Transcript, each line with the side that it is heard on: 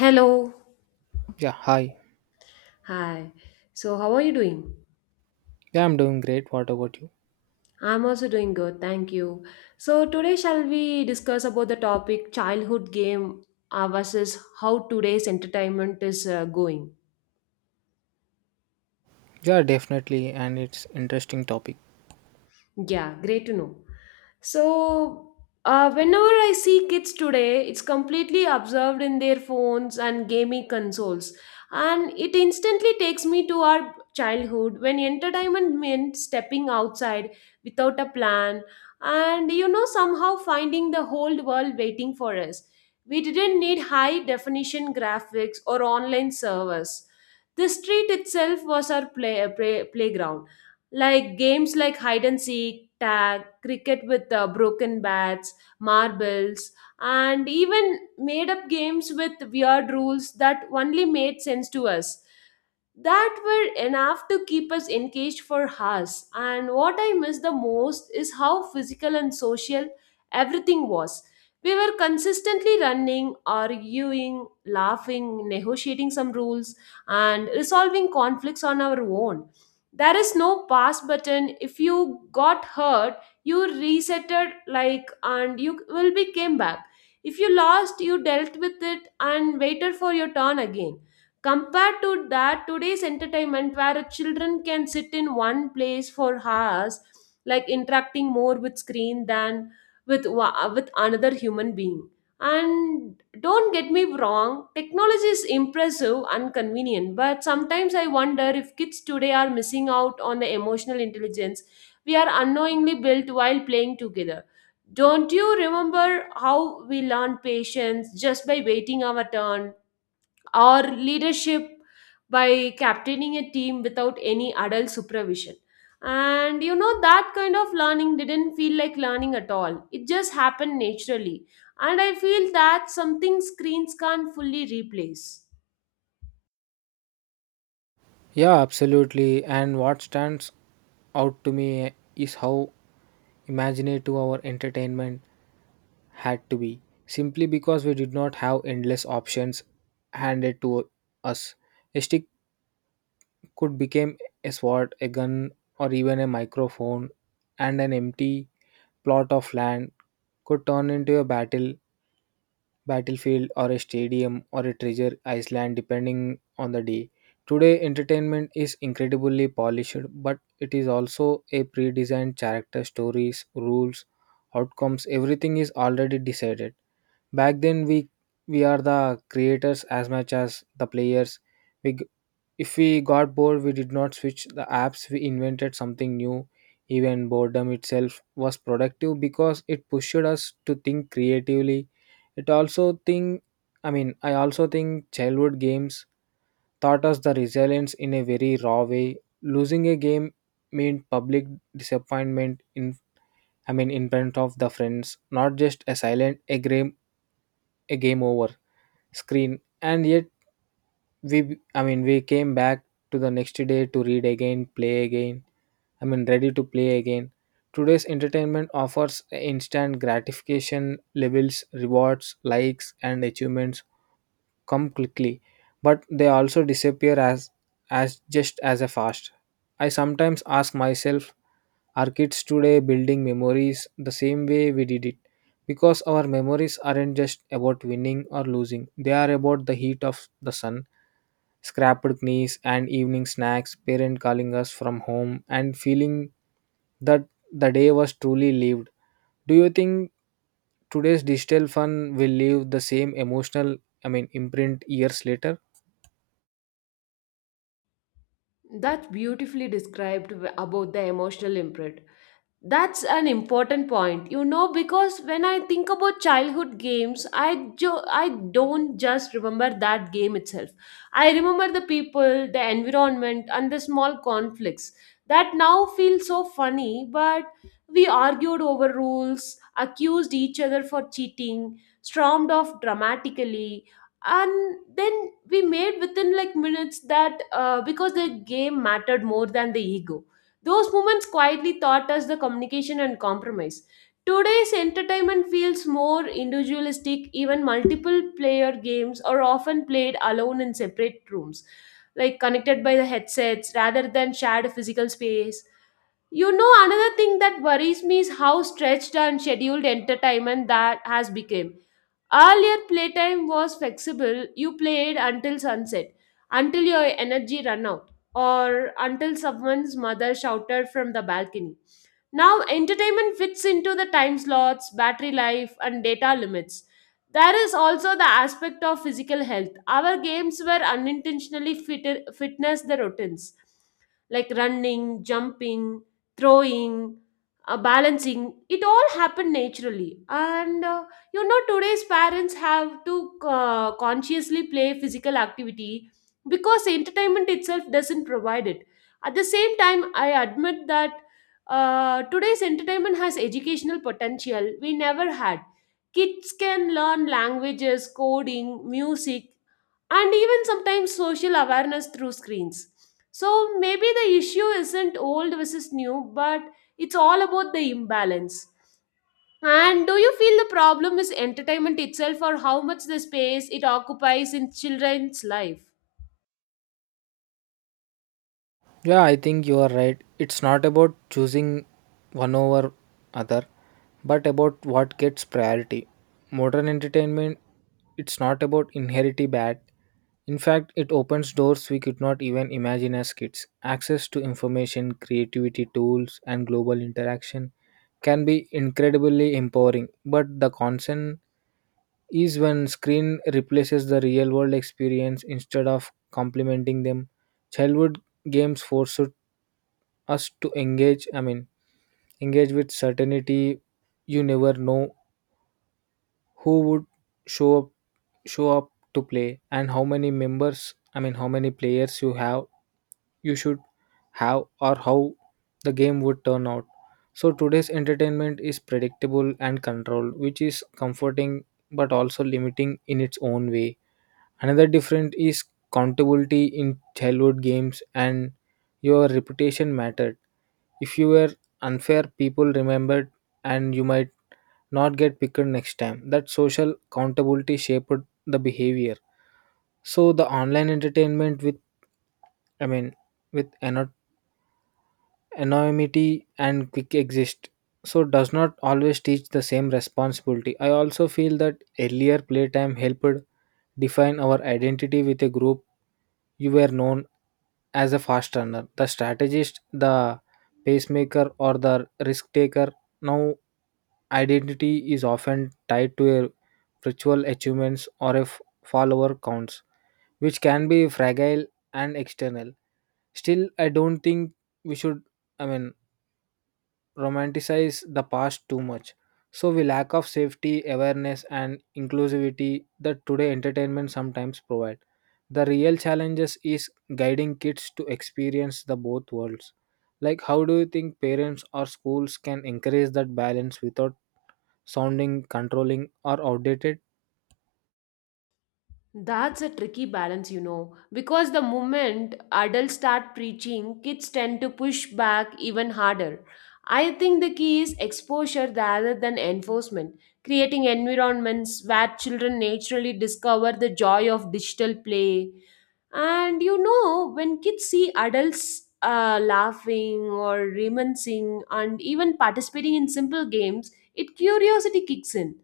left: Hello.
right: Yeah, hi.
left: Hi. So, how are you doing?
right: Yeah, I'm doing great. What about you?
left: I'm also doing good. Thank you. So, today shall we discuss about the topic childhood game versus how today's entertainment is going?
right: Yeah, definitely, and it's interesting topic.
left: Yeah, great to know. So, whenever I see kids today, it's completely absorbed in their phones and gaming consoles. And it instantly takes me to our childhood when entertainment meant stepping outside without a plan and, you know, somehow finding the whole world waiting for us. We didn't need high definition graphics or online servers. The street itself was our playground like games like hide and seek, tag, cricket with broken bats, marbles, and even made up games with weird rules that only made sense to us that were enough to keep us engaged for hours. And what I miss the most is how physical and social everything was. We were consistently running, arguing, laughing, negotiating some rules, and resolving conflicts on our own. There is no pass button if you got hurt. You resetted, like, and you will be came back. If you lost, you dealt with it and waited for your turn again. Compared to that, today's entertainment where children can sit in one place for hours, like interacting more with screen than with with another human being. And don't get me wrong, technology is impressive and convenient, but sometimes I wonder if kids today are missing out on the emotional intelligence we are unknowingly built while playing together. Don't you remember how we learned patience just by waiting our turn? Or leadership by captaining a team without any adult supervision. And you know, that kind of learning didn't feel like learning at all, it just happened naturally. And I feel that something screens can't fully replace.
right: Yeah, absolutely. And what stands out to me is how imaginative our entertainment had to be, simply because we did not have endless options handed to us. A stick could become a sword, a gun, or even a microphone, and an empty plot of land could turn into a battlefield or a stadium or a treasure island depending on the day. Today entertainment is incredibly polished, but it is also a pre-designed character stories, rules, outcomes, everything is already decided. Back then we are the creators as much as the players. We, if we got bored, we did not switch the apps, we invented something new. Even boredom itself was productive because it pushed us to think creatively. It also think I mean, I also think childhood games taught us the resilience in a very raw way. Losing a game meant public disappointment in I mean in front of the friends, not just a silent a game over screen, and yet we b- I mean we came back to the next day to read again play again I mean ready to play again. Today's entertainment offers instant gratification, levels, rewards, likes, and achievements come quickly, but they also disappear as just as a fast. I sometimes ask myself, our kids today building memories the same way we did it? Because our memories aren't just about winning or losing, they are about the heat of the sun, scrapped knees, and evening snacks, parent calling us from home, and feeling that the day was truly lived. Do you think today's digital fun will leave the same emotional, imprint years later?
left: That's beautifully described about the emotional imprint. That's an important point, you know, because when I think about childhood games, I don't just remember that game itself. I remember the people, the environment, and the small conflicts that now feel so funny. But we argued over rules, accused each other for cheating, stormed off dramatically, and then we made within like minutes that because the game mattered more than the ego. Those moments quietly taught us the communication and compromise. Today's entertainment feels more individualistic, even multiple player games are often played alone in separate rooms, like connected by the headsets rather than shared physical space. You know, another thing that worries me is how stretched and scheduled entertainment that has become. Earlier, playtime was flexible. You played until sunset, until your energy ran out, or until someone's mother shouted from the balcony. Now, entertainment fits into the time slots, battery life, and data limits. There is also the aspect of physical health. Our games were unintentionally fitness the routines, like running, jumping, throwing, balancing, it all happened naturally. And you know, today's parents have to consciously play physical activity because entertainment itself doesn't provide it. At the same time, I admit that today's entertainment has educational potential we never had. Kids can learn languages, coding, music, and even sometimes social awareness through screens. So maybe the issue isn't old versus new, but it's all about the imbalance. And do you feel the problem is entertainment itself or how much the space it occupies in children's life?
right: Yeah, I think you are right. It's not about choosing one over other, but about what gets priority. Modern entertainment, it's not about inherently bad. In fact, it opens doors we could not even imagine as kids. Access to information, creativity tools, and global interaction can be incredibly empowering, but the concern is when screen replaces the real world experience instead of complementing them. Childhood games forced us to engage I mean engage with certainty. You never know who would show up show up to play and how many players you have, you should have, or how the game would turn out. So today's entertainment is predictable and controlled, which is comforting but also limiting in its own way. Another difference is accountability in childhood games, and your reputation mattered. If you were unfair, people remembered and you might not get picked next time. That social accountability shaped the behavior. So the online entertainment with I mean with ano- anonymity and quick exist, so does not always teach the same responsibility. I also feel that earlier playtime helped define our identity with a group. You were known as a fast runner, the strategist, the pacemaker, or the risk taker. Now identity is often tied to a ritual achievements or follower counts, which can be fragile and external. Still, I don't think we should, I mean, romanticize the past too much. So, we lack of safety, awareness, and inclusivity that today entertainment sometimes provide. The real challenges is guiding kids to experience the both worlds. Like, how do you think parents or schools can encourage that balance without sounding controlling or outdated?
left: That's a tricky balance, you know, because the moment adults start preaching, kids tend to push back even harder. I think the key is exposure rather than enforcement, creating environments where children naturally discover the joy of digital play, and you know, when kids see adults laughing or reminiscing and even participating in simple games, it curiosity kicks in.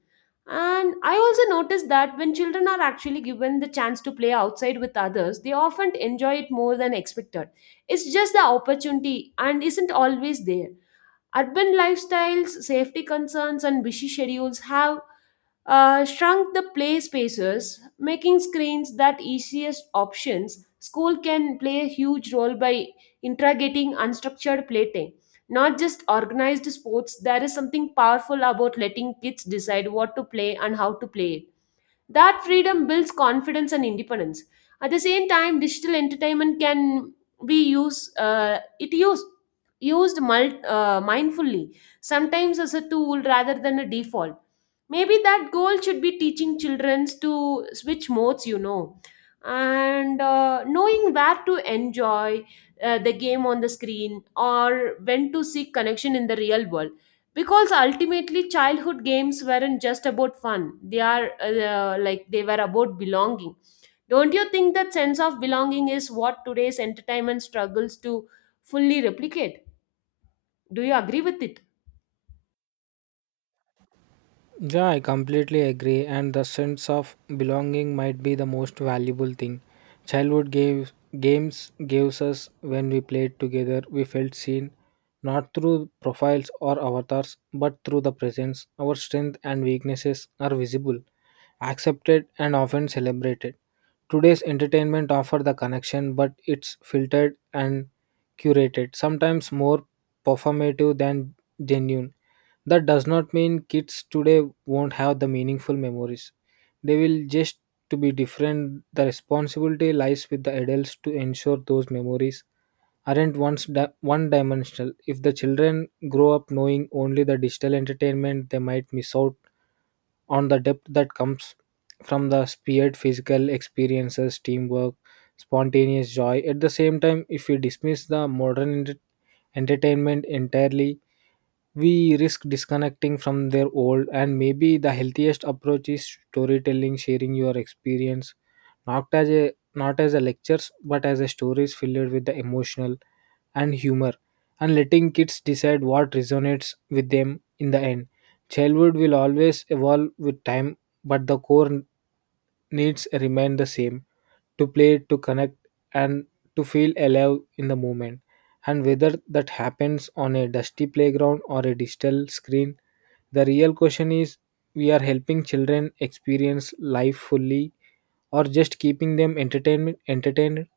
left: And I also noticed that when children are actually given the chance to play outside with others, they often enjoy it more than expected. It's just the opportunity and isn't always there. Urban lifestyles, safety concerns, and busy schedules have shrunk the play spaces, making screens that easiest options. School can play a huge role by integrating unstructured playtime, not just organized sports. There is something powerful about letting kids decide what to play and how to play it. That freedom builds confidence and independence. At the same time, digital entertainment can be used, it used used mul- mindfully, sometimes as a tool rather than a default. Maybe that goal should be teaching children to switch modes, you know, and knowing where to enjoy the game on the screen or when to seek connection in the real world because ultimately childhood games weren't just about fun. They are like they were about belonging. Don't you think that sense of belonging is what today's entertainment struggles to fully replicate? Do you agree with it?
right: Yeah, I completely agree, and the sense of belonging might be the most valuable thing. Childhood gave, Games gives us, when we played together, we felt seen not through profiles or avatars but through the presence. Our strength and weaknesses are visible, accepted, and often celebrated. Today's entertainment offer the connection, but it's filtered and curated, sometimes more performative than genuine. That does not mean kids today won't have the meaningful memories. They will just to be different. The responsibility lies with the adults to ensure those memories aren't one-dimensional. If the children grow up knowing only the digital entertainment, they might miss out on the depth that comes from the speared physical experiences, teamwork, spontaneous joy. At the same time, if we dismiss the modern entertainment entirely, we risk disconnecting from their old. And maybe the healthiest approach is storytelling, sharing your experience, not as a lectures but as a stories filled with the emotional and humor, and letting kids decide what resonates with them in the end. Childhood will always evolve with time, but the core needs remain the same: to play, to connect, and to feel alive in the moment. And whether that happens on a dusty playground or a digital screen, the real question is, we are helping children experience life fully or just keeping them entertainment entertained?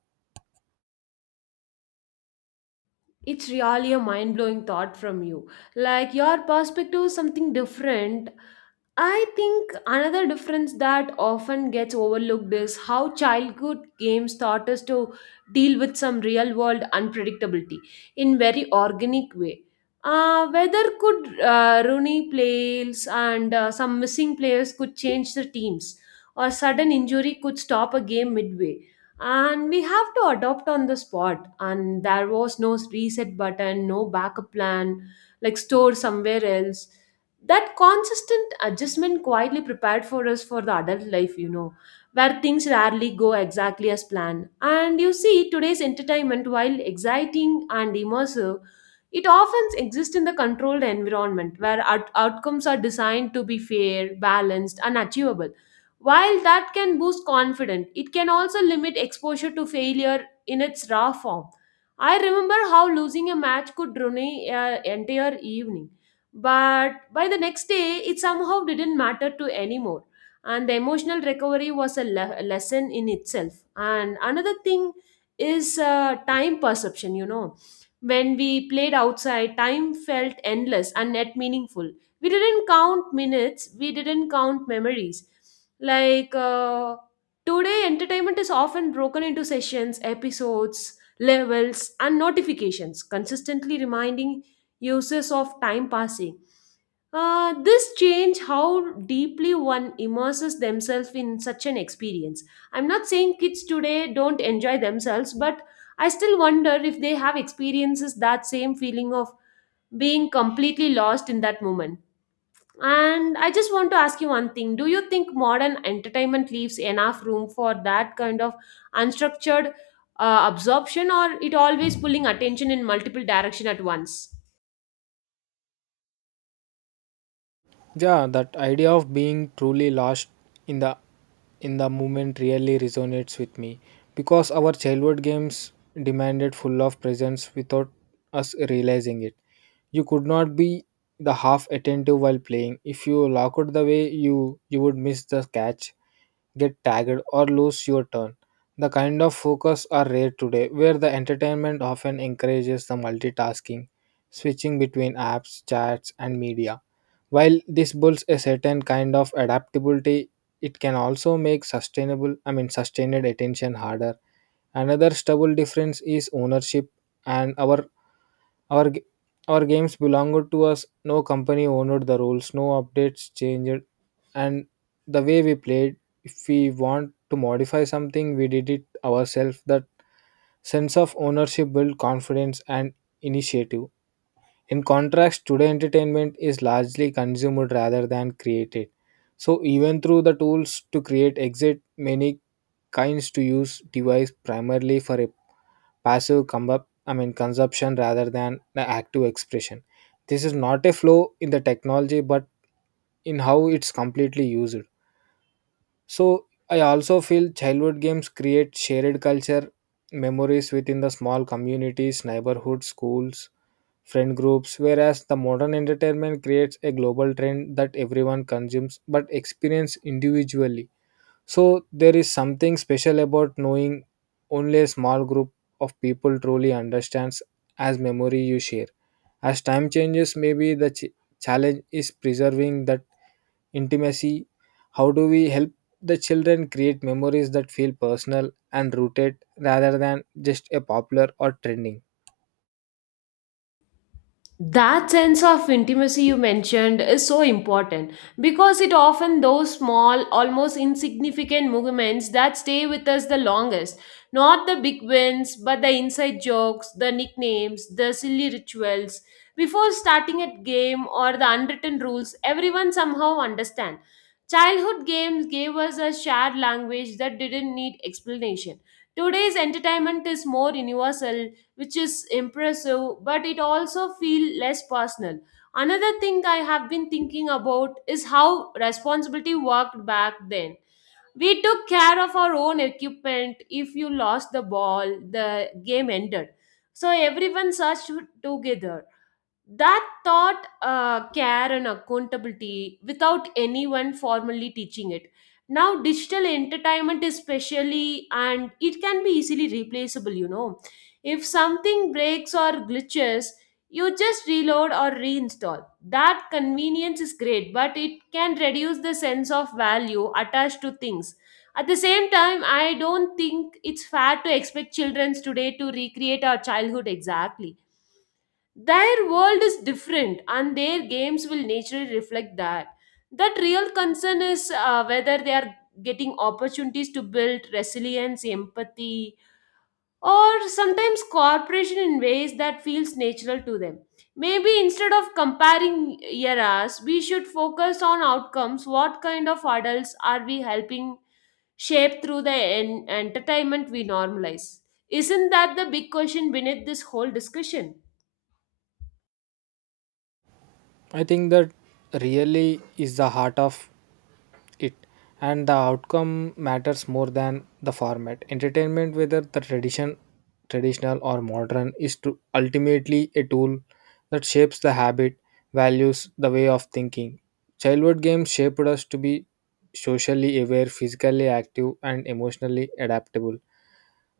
left: It's really a mind blowing thought from you. Like your perspective is something different. I think another difference that often gets overlooked is how childhood games taught us to deal with some real world unpredictability in very organic way. Weather could ruin plays and some missing players could change the teams or sudden injury could stop a game midway, and we have to adopt on the spot and there was no reset button, no backup plan like store somewhere else. That consistent adjustment quietly prepared for us for the adult life, you know, where things rarely go exactly as planned. And you see today's entertainment, while exciting and immersive, it often exists in the controlled environment where outcomes are designed to be fair, balanced and achievable. While that can boost confidence, it can also limit exposure to failure in its raw form. I remember how losing a match could ruin an entire evening, but by the next day, it somehow didn't matter to anymore. And the emotional recovery was a lesson in itself. And another thing is time perception, you know. When we played outside, time felt endless and yet meaningful. We didn't count minutes, we didn't count memories. like uh, Today entertainment is often broken into sessions, episodes, levels and notifications consistently reminding users of time passing. This change how deeply one immerses themselves in such an experience. I'm not saying kids today don't enjoy themselves, but I still wonder if they have experiences that same feeling of being completely lost in that moment. And I just want to ask you one thing. Do you think modern entertainment leaves enough room for that kind of unstructured absorption or it always pulling attention in multiple direction at once?
right: Yeah, that idea of being truly lost in the moment really resonates with me, because our childhood games demanded full of presence without us realizing it. You could not be the half attentive while playing. If you locked the way, you would miss the catch, get tagged, or lose your turn. The kind of focus are rare today where the entertainment often encourages the multitasking, switching between apps, chats, and media. While this builds a certain kind of adaptability, it can also make sustained attention harder. Another stubble difference is ownership, and our g- our games belonged to us. No company owned the rules, no updates changed, and the way we played. If we want to modify something, we did it ourselves. That sense of ownership built confidence and initiative. In contrast, today entertainment is largely consumed rather than created. So even through the tools to create exist, many kinds to use device primarily for a passive consumption rather than the active expression. This is not a flaw in the technology but in how it's completely used. So I also feel childhood games create shared culture memories within the small communities, neighborhoods, schools, friend groups, whereas the modern entertainment creates a global trend that everyone consumes but experience individually. So there is something special about knowing only a small group of people truly understands as memory you share. As time changes, maybe the challenge is preserving that intimacy. How do we help the children create memories that feel personal and rooted rather than just a popular or trending?
left: That sense of intimacy you mentioned is so important because it often those small almost insignificant movements that stay with us the longest, not the big wins but the inside jokes, the nicknames, the silly rituals before starting a game or the unwritten rules everyone somehow understand. Childhood games gave us a shared language that didn't need explanation. Today's entertainment is more universal, which is impressive, but it also feel less personal. Another thing I have been thinking about is how responsibility worked back then. We took care of our own equipment. If you lost the ball, the game ended. So everyone searched together. That taught care and accountability without anyone formally teaching it. Now, digital entertainment is specially and it can be easily replaceable, you know. If something breaks or glitches, you just reload or reinstall. That convenience is great, but it can reduce the sense of value attached to things. At the same time, I don't think it's fair to expect children today to recreate our childhood exactly. Their world is different, and their games will naturally reflect that. That real concern is whether they are getting opportunities to build resilience, empathy, or sometimes cooperation in ways that feels natural to them. Maybe instead of comparing eras, we should focus on outcomes. What kind of adults are we helping shape through the entertainment we normalize? Isn't that the big question beneath this whole discussion?
right: I think that really is the heart of it, and the outcome matters more than the format. Entertainment, whether the traditional or modern, is to ultimately a tool that shapes the habit, values, the way of thinking. Childhood games shaped us to be socially aware, physically active, and emotionally adaptable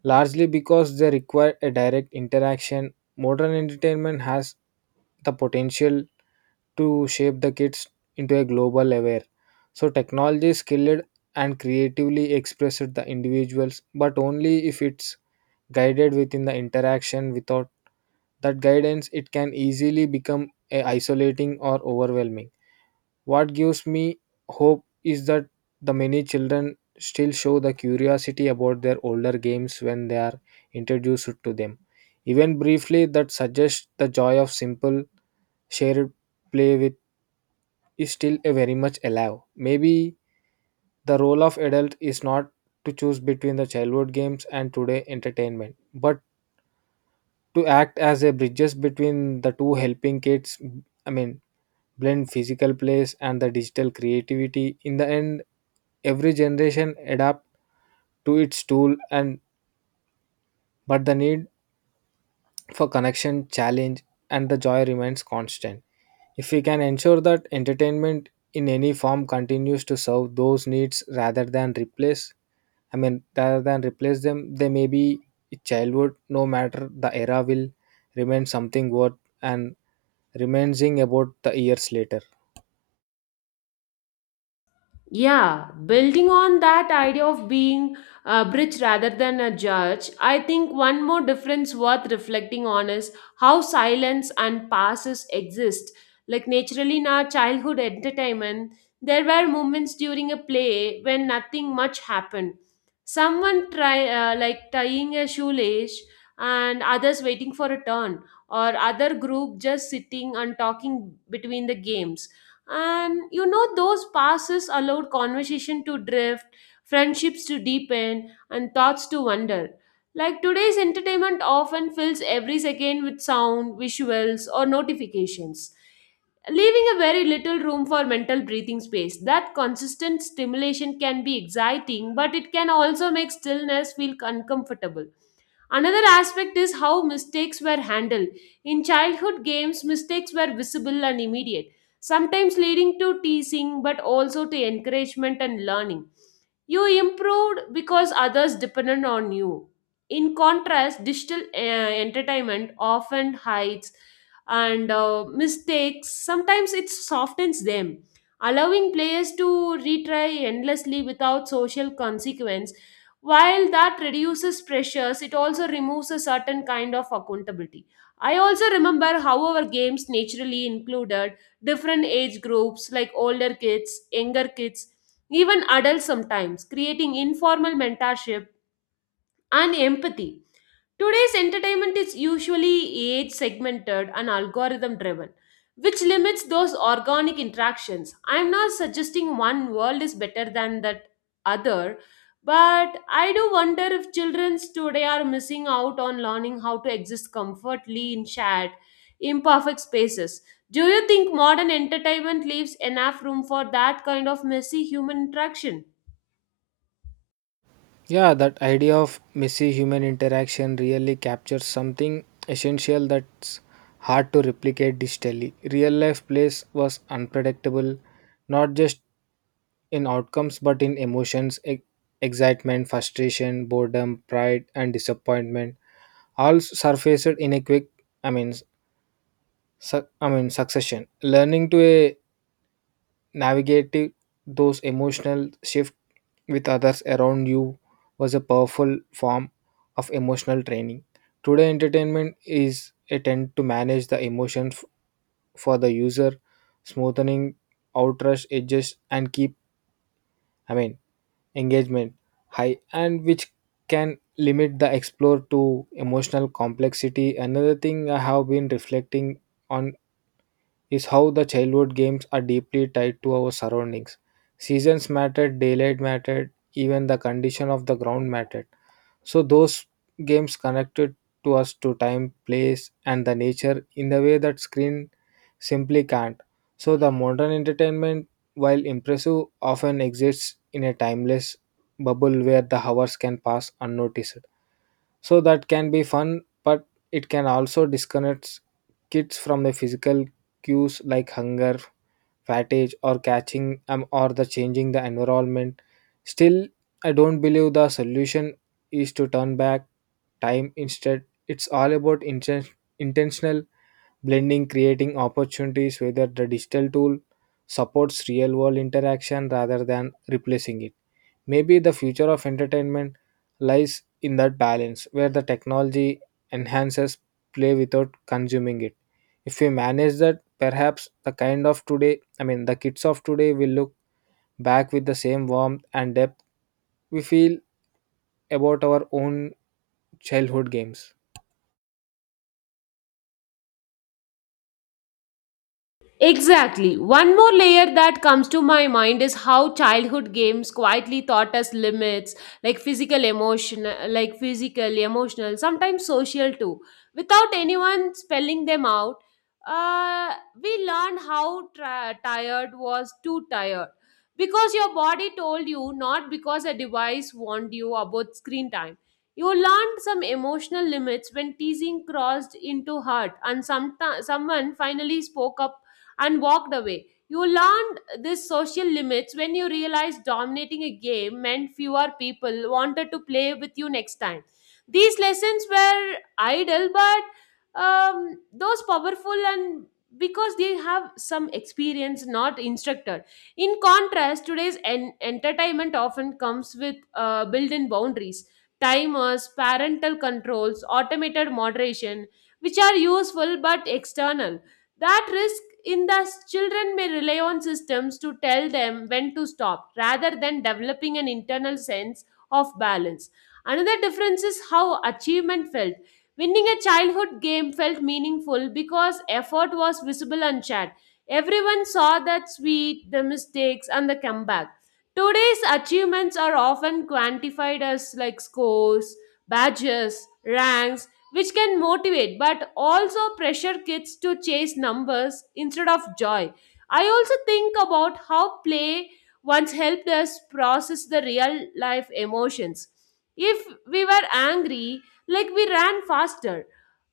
right: largely because they require a direct interaction. Modern entertainment has the potential to shape the kids into a global aware. So technology is skilled and creatively expressed the individuals, but only if it's guided within the interaction. Without that guidance it can easily become a isolating or overwhelming. What gives me hope is that the many children still show the curiosity about their older games when they are introduced to them. Even briefly, that suggests the joy of simple shared play with is still a very much alive. Maybe the role of adult is not to choose between the childhood games and today entertainment, but to act as a bridges between the two, helping kids. I mean, Blend physical plays and the digital creativity. In the end, every generation adapt to its tool and but the need for connection, challenge, and the joy remains constant. If we can ensure that entertainment in any form continues to serve those needs rather than replace them, they may be childhood, no matter the era, will remain something worth and remaining about the years later.
left: Yeah, building on that idea of being a bridge rather than a judge, I think one more difference worth reflecting on is how silence and passes exist. Like naturally in our childhood entertainment, there were moments during a play when nothing much happened. Someone try like tying a shoelace and others waiting for a turn or other group just sitting and talking between the games. And you know, those passes allowed conversation to drift, friendships to deepen, and thoughts to wander. Like today's entertainment often fills every second with sound, visuals, or notifications, leaving a very little room for mental breathing space. That consistent stimulation can be exciting, but it can also make stillness feel uncomfortable. Another aspect is how mistakes were handled. In childhood games, mistakes were visible and immediate, sometimes leading to teasing but also to encouragement and learning. You improved because others depended on you. In contrast, digital entertainment often hides and mistakes. Sometimes it softens them, allowing players to retry endlessly without social consequence. While that reduces pressures, it also removes a certain kind of accountability. I also remember how our games naturally included different age groups like older kids, younger kids, even adults sometimes, creating informal mentorship and empathy. Today's entertainment is usually age segmented and algorithm driven, which limits those organic interactions. I'm not suggesting one world is better than that other, but I do wonder if children today are missing out on learning how to exist comfortably in shared, imperfect spaces. Do you think modern entertainment leaves enough room for that kind of messy human interaction?
right: Yeah, that idea of messy human interaction really captures something essential that's hard to replicate digitally. Real life plays was unpredictable, not just in outcomes but in emotions, excitement, frustration, boredom, pride, and disappointment. All surfaced in a quick, I mean, su- I mean, succession. Learning to a Navigating those emotional shifts with others around you was a powerful form of emotional training. Today, entertainment is a tend to manage the emotions for the user, smoothing out rush edges and keep, I mean, engagement high, and which can limit the explore to emotional complexity. Another thing I have been reflecting on is how the childhood games are deeply tied to our surroundings. Seasons mattered, daylight mattered, even the condition of the ground mattered. So those games connected to us to time, place, and the nature in the way that screen simply can't. So the modern entertainment, while impressive, often exists in a timeless bubble where the hours can pass unnoticed. So that can be fun, but it can also disconnect kids from the physical cues like hunger, fatigue, or catching or the changing the environment. Still, I don't believe the solution is to turn back time. Instead, it's all about intentional blending, creating opportunities whether the digital tool supports real world interaction rather than replacing it. Maybe the future of entertainment lies in that balance where the technology enhances play without consuming it. If we manage that, perhaps the kind of today I mean the kids of today will look back with the same warmth and depth we feel about our own childhood games.
left: Exactly. One more layer that comes to my mind is how childhood games quietly taught us limits, like physical, emotional, sometimes social too. Without anyone spelling them out, uh, we learned how tired was too tired. Because your body told you, not because a device warned you about screen time. You learned some emotional limits when teasing crossed into hurt, and someone finally spoke up and walked away. You learned these social limits when you realized dominating a game meant fewer people wanted to play with you next time. These lessons were idle, but those powerful and because they have some experience, not instructor. In contrast, today's entertainment often comes with built in boundaries, timers, parental controls, automated moderation, which are useful but external that risk in the children may rely on systems to tell them when to stop rather than developing an internal sense of balance. Another difference is how achievement felt. Winning a childhood game felt meaningful because effort was visible and shared. Everyone saw that sweet, the mistakes, and the comeback. Today's achievements are often quantified as like scores, badges, ranks, which can motivate but also pressure kids to chase numbers instead of joy. I also think about how play once helped us process the real life emotions. If we were angry, like we ran faster.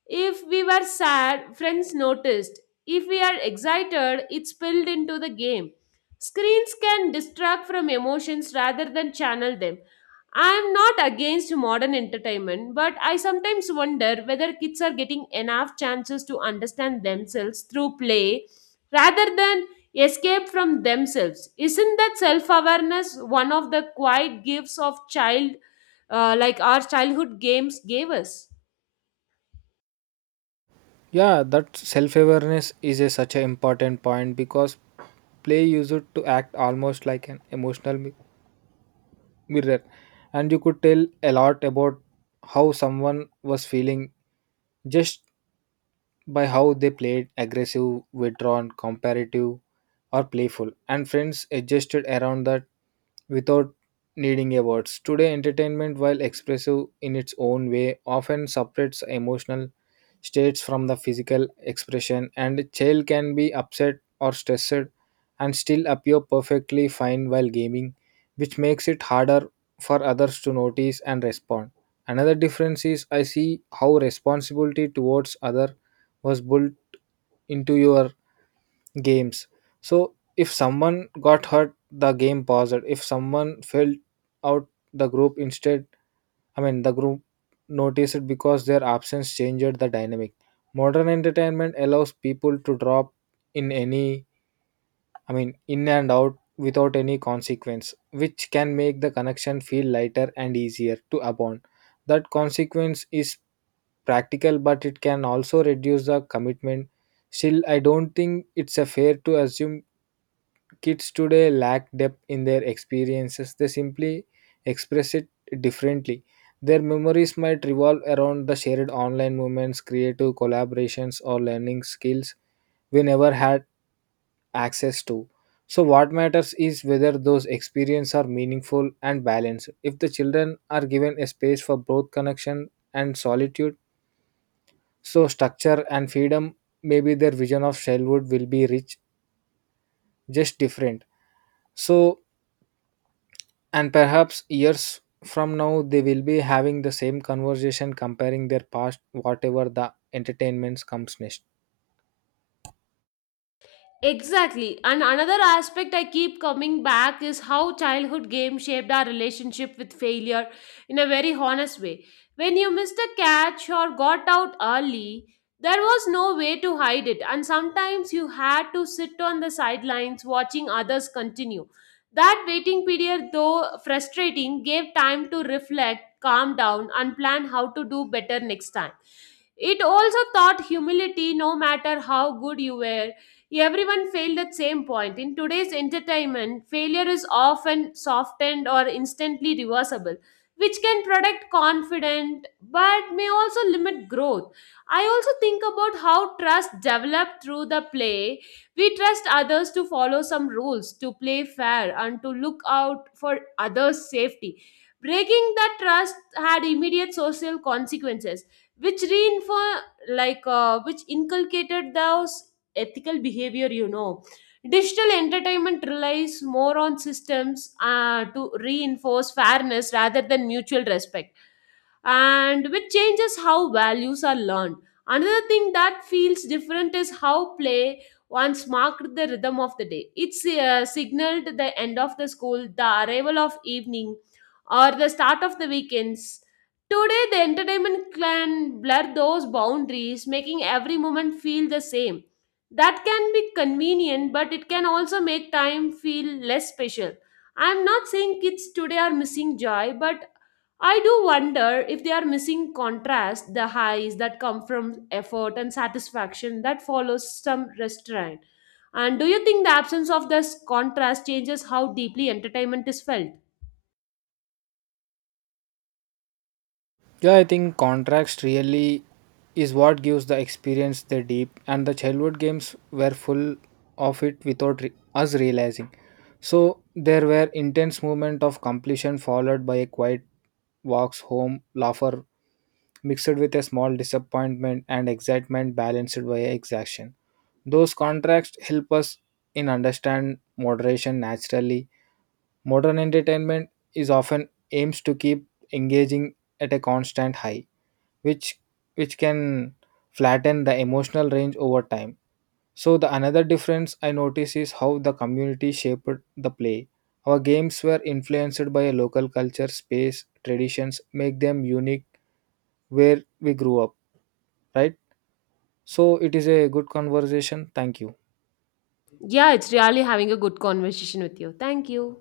left: If we were sad, friends noticed. If we are excited, it spilled into the game. Screens can distract from emotions rather than channel them. I am not against modern entertainment, but I sometimes wonder whether kids are getting enough chances to understand themselves through play rather than escape from themselves. Isn't that self awareness one of the quiet gifts of like our childhood games gave us?
right: Yeah, that self awareness is a, such an important point, because play used to act almost like an emotional mirror, and you could tell a lot about how someone was feeling just by how they played: aggressive, withdrawn, comparative, or playful. And friends adjusted around that without needing a words. Today, entertainment, while expressive in its own way, often separates emotional states from the physical expression, and a child can be upset or stressed and still appear perfectly fine while gaming, which makes it harder for others to notice and respond. Another difference is I see how responsibility towards other was built into your games. So if someone got hurt, the game paused. If someone fell out, the group instead I mean, the group noticed it because their absence changed the dynamic. Modern entertainment allows people to drop in any, in and out without any consequence, which can make the connection feel lighter and easier to abandon. That consequence is practical, but it can also reduce the commitment. Still, I don't think it's a fair to assume kids today lack depth in their experiences, they simply express it differently. Their memories might revolve around the shared online moments, creative collaborations, or learning skills we never had access to. So, what matters is whether those experiences are meaningful and balanced. If the children are given a space for both connection and solitude, so structure and freedom, maybe their vision of childhood will be rich, just different. So, and perhaps years from now, they will be having the same conversation comparing their past, whatever the entertainments comes next.
left: Exactly. And another aspect I keep coming back is how childhood games shaped our relationship with failure in a very honest way. When you missed a catch or got out early, there was no way to hide it, and sometimes you had to sit on the sidelines watching others continue. That waiting period, though frustrating, gave time to reflect, calm down, and plan how to do better next time. It also taught humility no matter how good you were. Everyone failed at same point. In today's entertainment, failure is often softened or instantly reversible, which can protect confidence but may also limit growth. I also think about how trust developed through the play. We trust others to follow some rules, to play fair, and to look out for others' safety. Breaking that trust had immediate social consequences, which reinforced which inculcated those ethical behavior. You know, digital entertainment relies more on systems to reinforce fairness rather than mutual respect and which changes how values are learned. Another thing that feels different is how play once marked the rhythm of the day. It's signaled the end of the school, the arrival of evening, or the start of the weekends. Today, the entertainment can blur those boundaries, making every moment feel the same. That can be convenient, but it can also make time feel less special. I'm not saying kids today are missing joy, but I do wonder if they are missing contrast, the highs that come from effort and satisfaction that follows some restraint. And do you think the absence of this contrast changes how deeply entertainment is felt?
right: Yeah, I think contrast really is what gives the experience the deep, and the childhood games were full of it without us realizing. So there were intense moment of completion followed by a quiet walks home, laughter mixed with a small disappointment and excitement balanced by exhaustion. Those contrasts help us in understand moderation naturally. Modern entertainment is often aims to keep engaging at a constant high, which which can flatten the emotional range over time. So the another difference I notice is how the community shaped the play. Our games were influenced by a local culture, space, traditions, make them unique where we grew up, right? So it is a good conversation. Thank you.
left: Yeah, it's really having a good conversation with you. Thank you.